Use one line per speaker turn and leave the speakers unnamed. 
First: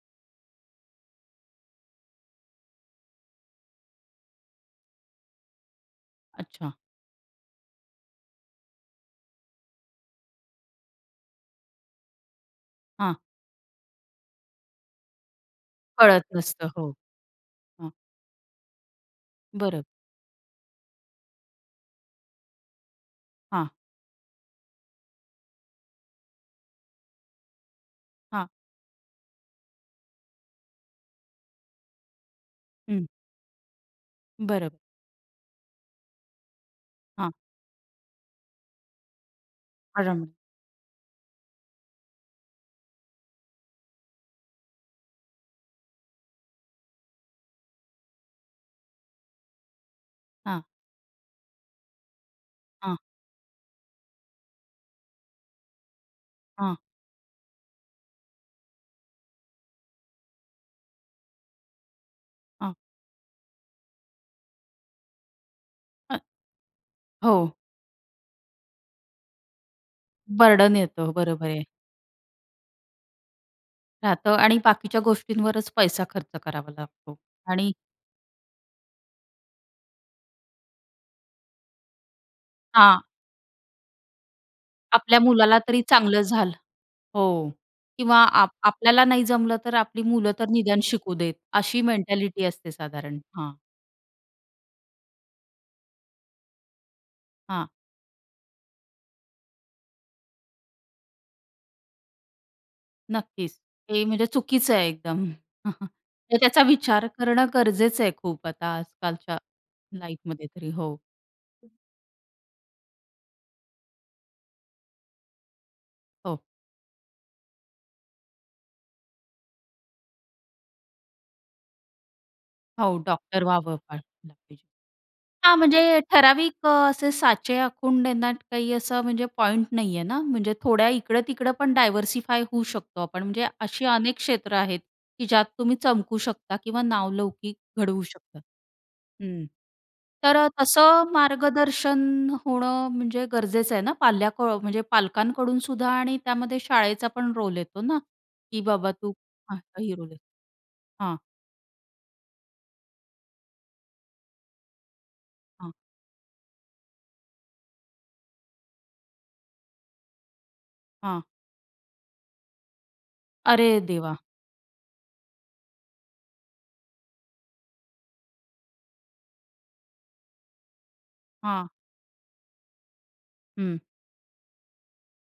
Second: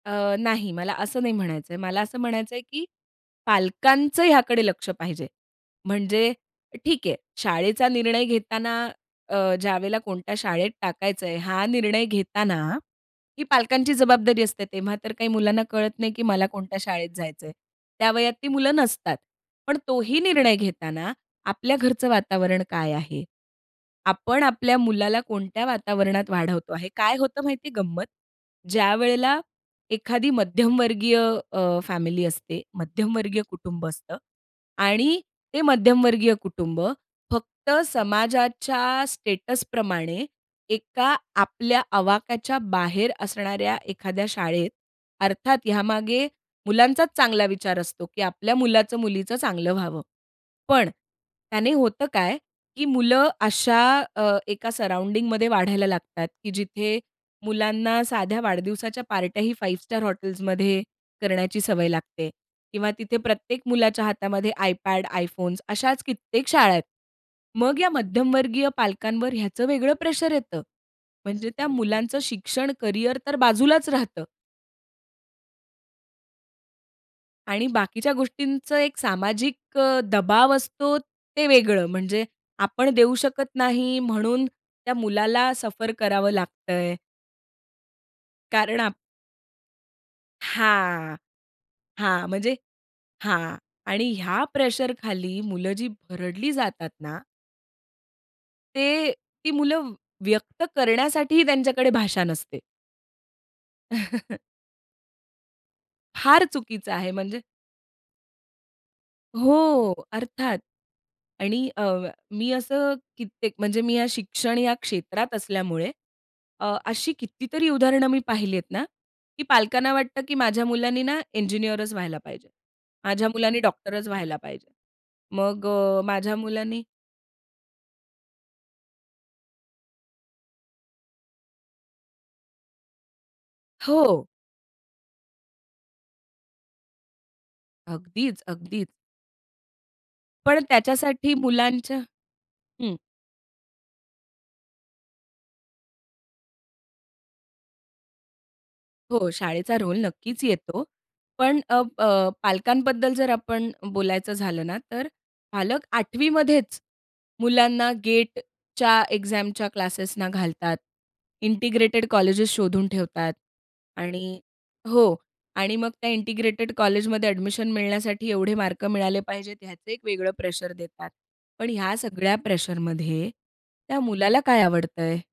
अ, नाही, मला असं नाही म्हणायचं आहे. मला असं म्हणायचं आहे, की पालकांचं हयाकडे लक्ष पाहिजे. म्हणजे
अच्छा.
ठीक आहे, शाळेचा निर्णय घेताना अ, ज्यावेळेला कोणत्या शाळेत टाकायचं आहे हा निर्णय घेताना
हां.
ही पालकांची जबाबदारी असते. तेव्हा तर काही मुलांना कळत नाही की
कळत
मला
नसतं
कोणत्या
हो.
शाळेत जायचं आहे.
हं.
त्या वयात ती मुलं नसतात, पण
बरं.
तोही निर्णय घेताना आपल्या घरचं वातावरण काय आहे,
हां.
आपण आपल्या मुलाला कोणत्या वातावरणात वाढवतो आहे काय होतं माहिती गंमत,
हां.
ज्यावेळेला एखादी मध्यमवर्गीय अ, फॅमिली असते,
हं.
मध्यमवर्गीय कुटुंब असतं
बरं.
आणि ते मध्यमवर्गीय कुटुंब
हां.
फक्त समाजाच्या स्टेटसप्रमाणे
[unintelligible]
एका आपल्या आवाक्याच्या बाहेर असणाऱ्या एखाद्या शाळेत, अर्थात यामागे मुलांचाच चांगला विचार असतो, की आपल्या मुलाचं-मुलीचं चांगलं व्हावं.
हां.
पण त्याने होतं काय, की
हां.
मुलं अशा अ, एका सराउंडिंगमध्ये वाढायला लागतात, की
हां.
जिथे मुलांना साध्या वाढदिवसाच्या पार्ट्याही 5 स्टार हॉटेल्समध्ये करण्याची सवय लागते.
हां.
किंवा तिथे प्रत्येक मुलाच्या हातामध्ये iPad, iPhones, अशाच
अ
कित्येक शाळा आहेत.
हो.
मग या मध्यमवर्गीय पालकांवर ह्याचं वेगळं प्रेशर येतं.
बर्डन येतो बरोबर
म्हणजे
आहे.
त्या मुलांचं शिक्षण, कॅरियर तर बाजूलाच राहतं.
राहतं आणि बाकीच्या गोष्टींवरच पैसा खर्च करावा लागतो
आणि
आणि
बाकीच्या गोष्टींचं एक सामाजिक अ, दबाव असतो ते वेगळं. म्हणजे आपण
हां.
देऊ शकत नाही म्हणून त्या
आपल्या
मुलाला
मुलाला तरी
सफर
चांगलं
करावं
झालं
लागतंय.
हो किंवा आ
कारण आप
आपल्याला नाही जमलं तर आपली मुलं तर निदान शिकू
हां.
देत. अशी
हां,
मेंटॅलिटी
म्हणजे
असते साधारण.
हां
हां.
आणि ह्या प्रेशरखाली मुलं जी भरडली जातात ना
हां.
ते ती मुलं व्यक्त करण्यासाठीही त्यांच्याकडे भाषा नसते.
नक्कीच. हे म्हणजे चुकीचं आहे एकदम. तर
फार
त्याचा
चुकीचं
विचार
आहे म्हणजे
करणं गरजेचं आहे खूप, आता आजकालच्या
हो
लाईफमध्ये
अर्थात.
तरी, हो.
आणि अ, मी असं कित्येक म्हणजे मी या शिक्षण या क्षेत्रात असल्यामुळे
हो.
अ, अशी कितीतरी उदाहरणं मी पाहिलीत ना, की पालकांना वाटतं की माझ्या मुलाने ना, इंजिनिअरच व्हायला पाहिजे.
हो,
माझ्या
डॉक्टर
मुलाने
व्हावं पण
डॉक्टरच व्हायला
नक्की.
पाहिजे.
हां
मग
म्हणजे
अ, माझ्या
ठराविक अ,
मुलानी
असे साचे आखून देण्यात काही असं म्हणजे पॉइंट नाही आहे ना. म्हणजे थोड्या इकडं-तिकडं पण डायव्हर्सिफाय होऊ शकतो आपण. म्हणजे अशी अनेक
हो.
क्षेत्र आहेत, की ज्यात तुम्ही चमकू शकता किंवा नावलौकिक घडवू शकता.
अगदीच, अगदी.
हं. तर अ,
पण
तसं
त्याच्यासाठी मुलांच्या
मार्गदर्शन होणं
हं.
म्हणजे गरजेचं आहे ना पाल्य क म्हणजे पालकांकडूनसुद्धा आणि त्यामध्ये शाळेचा पण रोल येतो ना, की बाबा तू
हो शाळेचा
ही
रोल
रोल आहे.
नक्कीच येतो.
हां.
पण अ, प अ, पालकांबद्दल जर आपण बोलायचं झालं ना तर
हां.
पालक आठवीमध्येच मुलांना G-A-T-Eच्या एक्झामच्या क्लासेसना घालतात.
हां.
इंटिग्रेटेड कॉलेजेस् शोधून ठेवतात.
अरे देवा!
आणि हो, आणि मग त्या इंटिग्रेटेड कॉलेजमध्ये एडमिशन मिळण्यासाठी एवढे मार्क मिळाले पाहिजेत ह्याचं एक वेगळं प्रेशर देतात.
हां.
पण ह्या सगळ्या प्रेशरमध्ये
हं.
त्या मुलाला काय आवडतंय?